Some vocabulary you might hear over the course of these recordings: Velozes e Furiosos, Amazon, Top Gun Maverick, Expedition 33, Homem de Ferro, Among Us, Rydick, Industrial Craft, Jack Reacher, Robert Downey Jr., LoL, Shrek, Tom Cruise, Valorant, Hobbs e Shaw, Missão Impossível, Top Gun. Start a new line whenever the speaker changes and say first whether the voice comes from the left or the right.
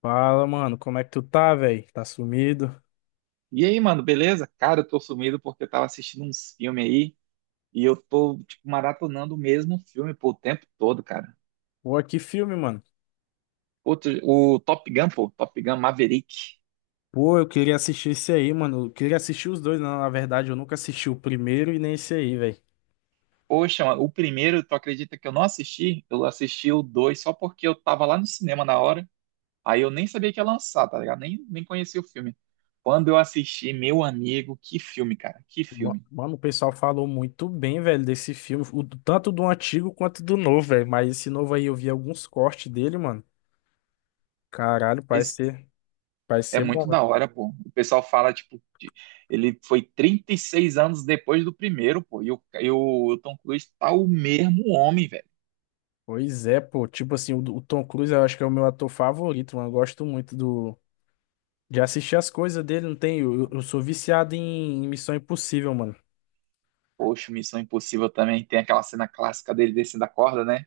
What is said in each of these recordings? left: Fala, mano, como é que tu tá, velho? Tá sumido?
right: E aí, mano, beleza? Cara, eu tô sumido porque eu tava assistindo uns filmes aí e eu tô, tipo, maratonando o mesmo filme, pô, o tempo todo, cara.
left: Pô, que filme, mano.
right: Outro, o Top Gun, pô, Top Gun Maverick.
left: Pô, eu queria assistir esse aí, mano. Eu queria assistir os dois, na verdade, eu nunca assisti o primeiro e nem esse aí, velho.
right: Poxa, mano, o primeiro, tu acredita que eu não assisti? Eu assisti o dois só porque eu tava lá no cinema na hora, aí eu nem sabia que ia lançar, tá ligado? Nem conhecia o filme. Quando eu assisti, meu amigo, que filme, cara, que filme.
left: Mano, o pessoal falou muito bem, velho, desse filme, tanto do antigo quanto do novo, velho. Mas esse novo aí eu vi alguns cortes dele, mano. Caralho, parece
right: Pois.
left: ser, parece
right: É
left: ser bom,
right: muito
left: velho.
right: da hora, pô. O pessoal fala, tipo, ele foi 36 anos depois do primeiro, pô. E o Tom Cruise tá o mesmo homem, velho.
left: Pois é, pô. Tipo assim, o Tom Cruise eu acho que é o meu ator favorito, mano. Eu gosto muito de assistir as coisas dele, não tem? Eu sou viciado em Missão Impossível, mano.
right: Poxa, Missão Impossível também tem aquela cena clássica dele descendo a corda, né?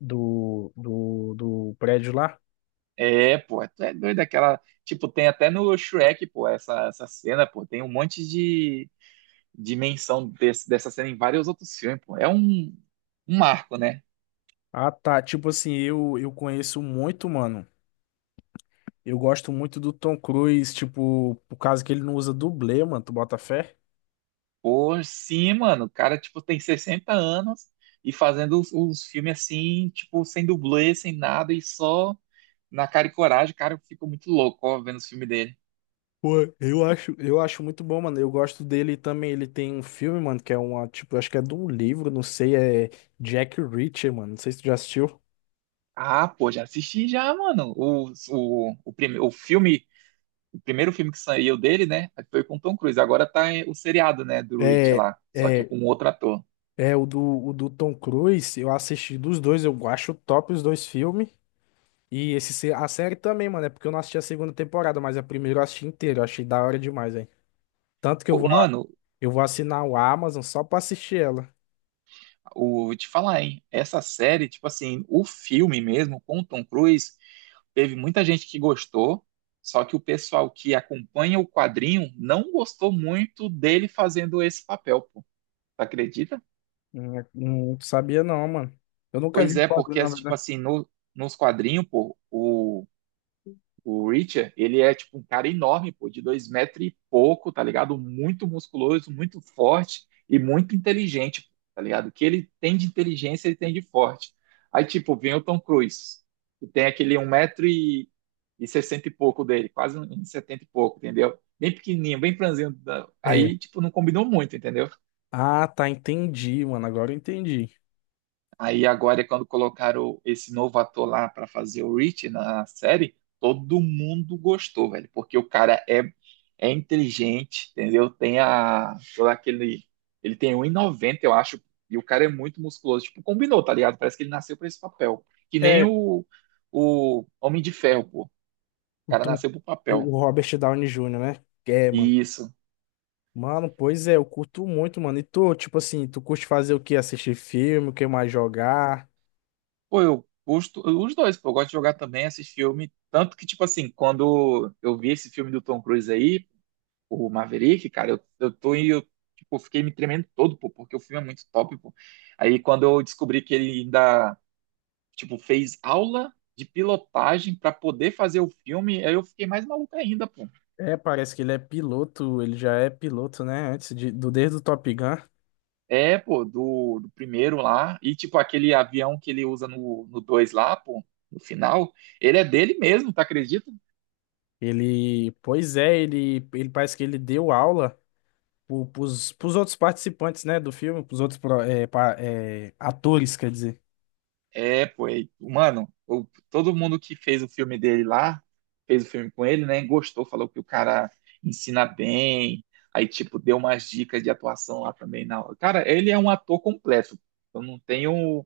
left: Do prédio lá?
right: É, pô, é, tu é doido aquela. Tipo, tem até no Shrek, pô, essa cena, pô. Tem um monte de dimensão dessa cena em vários outros filmes, pô. É um marco, né?
left: Ah, tá. Tipo assim, eu conheço muito, mano. Eu gosto muito do Tom Cruise, tipo, por causa que ele não usa dublê, mano. Tu bota fé?
right: Pô, sim, mano. O cara, tipo, tem 60 anos e fazendo os filmes assim, tipo, sem dublê, sem nada e só na cara e coragem. Cara, eu fico muito louco, ó, vendo os filmes dele.
left: Pô, eu acho muito bom, mano. Eu gosto dele também. Ele tem um filme, mano, que é uma, tipo, acho que é de um livro, não sei, é Jack Reacher, mano. Não sei se tu já assistiu.
right: Ah, pô, já assisti já, mano. O filme, o primeiro filme que saiu dele, né, foi com Tom Cruise. Agora tá o seriado, né, do Rich
left: É,
right: lá, só que
left: é,
right: com outro ator.
left: é o do Tom Cruise. Eu assisti dos dois, eu acho top os dois filmes. E esse, a série também, mano, é porque eu não assisti a segunda temporada, mas a primeira eu assisti inteira, eu achei da hora demais, velho. Tanto que eu
right: Pô,
left: vou,
right: mano,
left: eu vou assinar o Amazon só pra assistir ela.
right: vou te falar, hein, essa série, tipo assim, o filme mesmo com o Tom Cruise teve muita gente que gostou, só que o pessoal que acompanha o quadrinho não gostou muito dele fazendo esse papel, pô. Tu acredita?
left: Não, não sabia não, mano. Eu nunca vi
right: Pois
left: o
right: é,
left: quadro,
right: porque,
left: na
right: tipo
left: verdade.
right: assim, no, nos quadrinhos, pô, o Richard, ele é tipo um cara enorme, pô, de 2 metros e pouco, tá ligado? Muito musculoso, muito forte e muito inteligente, tá ligado? O que ele tem de inteligência, ele tem de forte. Aí, tipo, vem o Tom Cruise, que tem aquele um metro e sessenta e pouco dele, quase um metro e setenta e pouco, entendeu? Bem pequenininho, bem franzino. Aí,
left: É.
right: tipo, não combinou muito, entendeu?
left: Ah, tá, entendi, mano, agora eu entendi.
right: Aí agora, é quando colocaram esse novo ator lá pra fazer o Rich na série, todo mundo gostou, velho, porque o cara é inteligente, entendeu? Tem a, todo aquele, ele tem um e noventa, eu acho, e o cara é muito musculoso, tipo, combinou, tá ligado? Parece que ele nasceu pra esse papel, que nem
left: É,
right: o Homem de Ferro, pô. O
left: o,
right: cara
left: Tom-
right: nasceu pro papel.
left: o Robert Downey Jr., né? É, mano.
right: E isso.
left: Mano, pois é, eu curto muito, mano. E tu, tipo assim, tu curte fazer o quê? Assistir filme, o que mais jogar?
right: Pô, eu gosto, os dois, pô, eu gosto de jogar também esses filmes, tanto que, tipo assim, quando eu vi esse filme do Tom Cruise aí, o Maverick, cara, eu tô e eu, tipo, fiquei me tremendo todo, pô, porque o filme é muito top, pô. Aí quando eu descobri que ele ainda, tipo, fez aula de pilotagem pra poder fazer o filme, aí eu fiquei mais maluco ainda, pô.
left: É, parece que ele é piloto, ele já é piloto, né? Antes desde o Top Gun.
right: É, pô, do primeiro lá, e tipo, aquele avião que ele usa no dois lá, pô, no final, ele é dele mesmo, tá acredita?
left: Pois é, ele parece que ele deu aula pros outros participantes, né, do filme, pros outros atores, quer dizer.
right: É, pô, e, mano, todo mundo que fez o filme dele lá, fez o filme com ele, né, gostou, falou que o cara ensina bem, aí, tipo, deu umas dicas de atuação lá também. Não, cara, ele é um ator completo, eu não tenho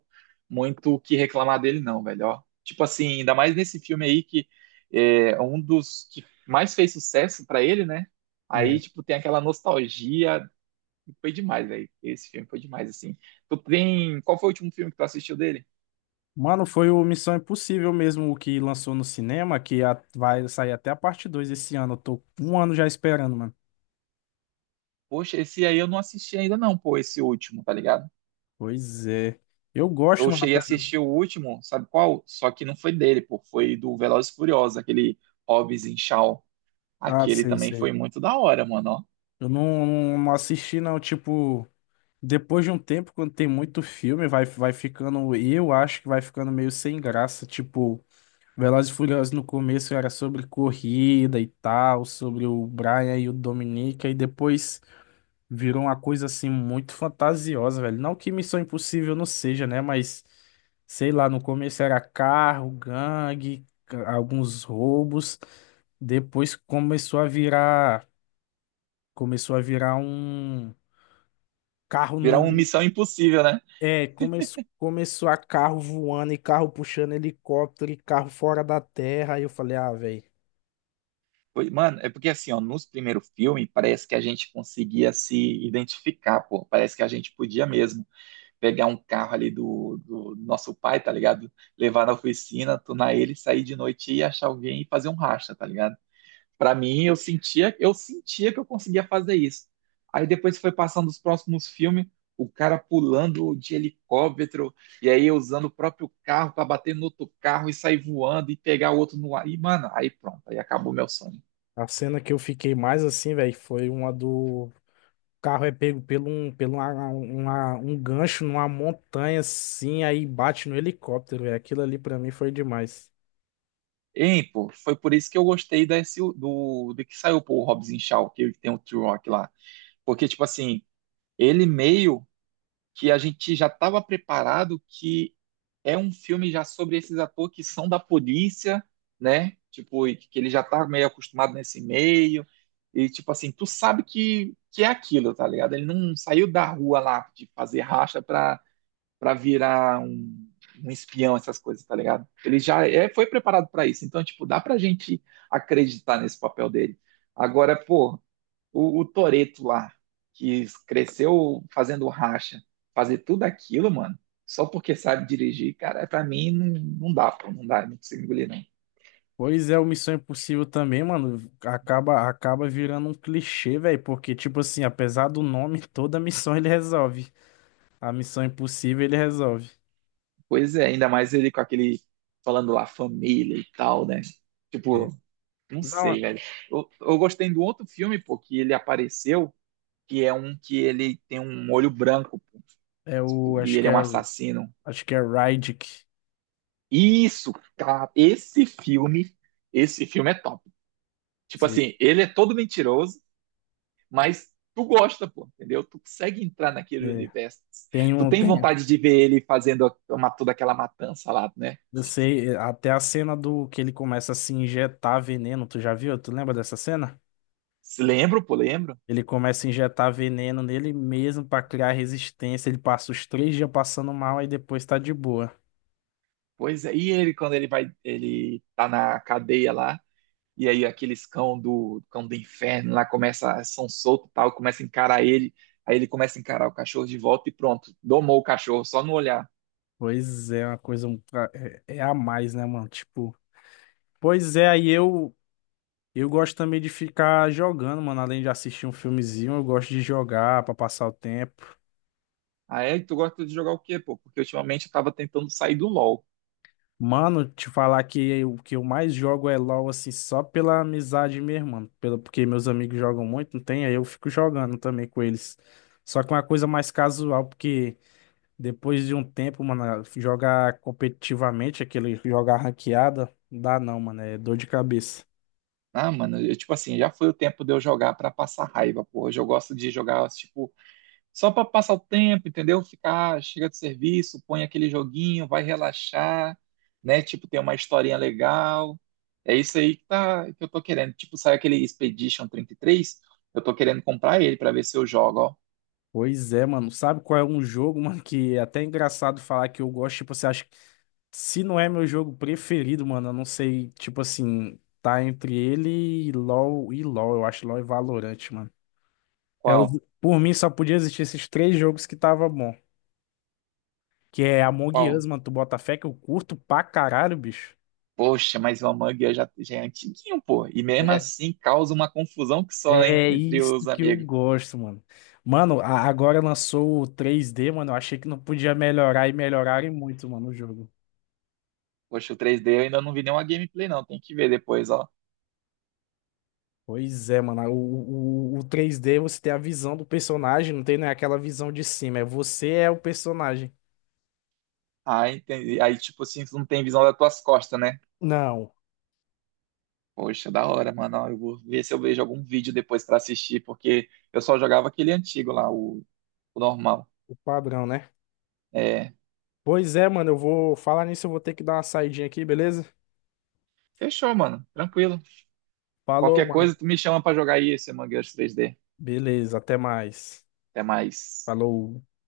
right: muito o que reclamar dele, não, velho, ó. Tipo assim, ainda mais nesse filme aí que é um dos que mais fez sucesso pra ele, né, aí,
left: É.
right: tipo, tem aquela nostalgia, foi demais, velho, esse filme foi demais, assim. Tu tem, qual foi o último filme que tu assistiu dele?
left: Mano, foi o Missão Impossível mesmo o que lançou no cinema, que vai sair até a parte 2 esse ano. Eu tô um ano já esperando, mano.
right: Poxa, esse aí eu não assisti ainda não, pô, esse último, tá ligado?
left: Pois é. Eu gosto,
right: Eu
left: mano,
right: cheguei a
left: apesar...
right: assistir o último, sabe qual? Só que não foi dele, pô, foi do Velozes e Furiosos, aquele Hobbs em Shaw.
left: Ah,
right: Aquele
left: sei,
right: também foi
left: sei.
right: muito da hora, mano, ó.
left: Eu não assisti, não, tipo... Depois de um tempo, quando tem muito filme, vai ficando... Eu acho que vai ficando meio sem graça, tipo... Velozes e Furiosos no começo era sobre corrida e tal, sobre o Brian e o Dominica, e depois virou uma coisa assim muito fantasiosa, velho. Não que Missão Impossível não seja, né? Mas sei lá, no começo era carro, gangue, alguns roubos. Depois começou a virar um carro
right: Virar uma
left: no,
right: missão impossível, né?
left: é, começou começou a carro voando e carro puxando helicóptero e carro fora da terra. Aí eu falei, ah, velho.
right: Mano, é porque assim, ó, nos primeiros filmes parece que a gente conseguia se identificar, pô. Parece que a gente podia mesmo pegar um carro ali do nosso pai, tá ligado? Levar na oficina, tunar ele, sair de noite e achar alguém e fazer um racha, tá ligado? Para mim, eu sentia que eu conseguia fazer isso. Aí depois foi passando os próximos filmes, o cara pulando de helicóptero e aí usando o próprio carro para bater no outro carro e sair voando e pegar o outro no ar. E, mano, aí pronto, aí acabou meu sonho.
left: A cena que eu fiquei mais assim, velho, foi uma do o carro é pego pelo um um gancho numa montanha assim, aí bate no helicóptero, velho. Aquilo ali pra mim foi demais.
right: Hein, pô, foi por isso que eu gostei desse, do que saiu, pô, o Hobbs e Shaw, que tem o T-Rock lá. Porque, tipo assim, ele meio que a gente já estava preparado que é um filme já sobre esses atores que são da polícia, né? Tipo, e que ele já tá meio acostumado nesse meio. E, tipo assim, tu sabe que é aquilo, tá ligado? Ele não saiu da rua lá de fazer racha pra virar um espião, essas coisas, tá ligado? Ele já foi preparado pra isso. Então, tipo, dá pra gente acreditar nesse papel dele. Agora, pô, o Toreto lá, que cresceu fazendo racha, fazer tudo aquilo, mano, só porque sabe dirigir, cara, pra mim não, não dá, pô, não dá, não consigo engolir, não.
left: Pois é, o Missão Impossível também, mano, acaba virando um clichê, velho, porque tipo assim, apesar do nome, toda missão ele resolve. A Missão Impossível ele resolve.
right: Pois é, ainda mais ele com aquele, falando lá, família e tal, né?
left: É.
right: Tipo, não
left: Não,
right: sei, velho. Eu gostei do outro filme, pô, que ele apareceu, que é um que ele tem um olho branco, pô,
left: é o
right: e
left: acho
right: ele
left: que
right: é um
left: é
right: assassino.
left: acho que é Rydick.
right: Isso, cara, esse filme é top. Tipo
left: Sei.
right: assim, ele é todo mentiroso, mas tu gosta, pô, entendeu? Tu consegue entrar naquele
left: É.
right: universo.
left: Tem
right: Tu
left: um
right: tem
left: tem
right: vontade de ver ele fazendo uma, toda aquela matança lá, né?
left: Eu sei, até a cena do que ele começa a se injetar veneno, tu já viu? Tu lembra dessa cena?
right: Se lembro, pô, lembro.
left: Ele começa a injetar veneno nele mesmo pra criar resistência. Ele passa os 3 dias passando mal e depois tá de boa.
right: Pois é, e ele quando ele vai, ele tá na cadeia lá, e aí aqueles cão do inferno lá começa, são solto e tal, começa a encarar ele, aí ele começa a encarar o cachorro de volta e pronto, domou o cachorro só no olhar.
left: Pois é, uma coisa é a mais, né, mano? Tipo, pois é, aí eu gosto também de ficar jogando, mano. Além de assistir um filmezinho, eu gosto de jogar pra passar o tempo.
right: Aí tu gosta de jogar o quê, pô? Porque ultimamente eu tava tentando sair do LoL.
left: Mano, te falar que o que eu mais jogo é LoL, assim, só pela amizade mesmo, mano. Porque meus amigos jogam muito, não tem? Aí eu fico jogando também com eles. Só que uma coisa mais casual, porque depois de um tempo, mano, jogar competitivamente, aquele jogar ranqueada, não dá não, mano, é dor de cabeça.
right: Ah, mano, eu, tipo assim, já foi o tempo de eu jogar pra passar raiva, pô. Hoje eu gosto de jogar, tipo, só pra passar o tempo, entendeu? Ficar, chega do serviço, põe aquele joguinho, vai relaxar, né? Tipo, tem uma historinha legal. É isso aí que, tá, que eu tô querendo. Tipo, sai aquele Expedition 33, eu tô querendo comprar ele pra ver se eu jogo, ó.
left: Pois é, mano. Sabe qual é um jogo, mano, que é até engraçado falar que eu gosto, tipo, você acha, se não é meu jogo preferido, mano, eu não sei, tipo assim, tá entre ele e LoL, eu acho LoL e Valorant, mano. É
right: Qual?
left: por mim só podia existir esses três jogos que tava bom, que é Among Us,
right: Qual?
left: mano, tu bota fé que eu curto pra caralho, bicho.
right: Poxa, mas o Among Us já é antiguinho, pô. E mesmo
left: É,
right: assim causa uma confusão que só
left: é
right: entre os
left: isso que eu
right: amigos.
left: gosto, mano. Mano, agora lançou o 3D, mano, eu achei que não podia melhorar e melhorarem muito, mano, o jogo.
right: Poxa, o 3D eu ainda não vi nenhuma gameplay, não. Tem que ver depois, ó.
left: Pois é, mano. O 3D você tem a visão do personagem, não tem, né, aquela visão de cima. É você é o personagem.
right: Ah, entendi. Aí, tipo assim, tu não tem visão das tuas costas, né?
left: Não,
right: Poxa, da hora, mano. Ó, eu vou ver se eu vejo algum vídeo depois pra assistir, porque eu só jogava aquele antigo lá, o normal.
left: o padrão, né?
right: É.
left: Pois é, mano. Eu vou falar nisso, eu vou ter que dar uma saidinha aqui, beleza?
right: Fechou, mano. Tranquilo.
left: Falou,
right: Qualquer coisa,
left: mano.
right: tu me chama pra jogar aí esse Among Us 3D.
left: Beleza, até mais.
right: Até mais.
left: Falou.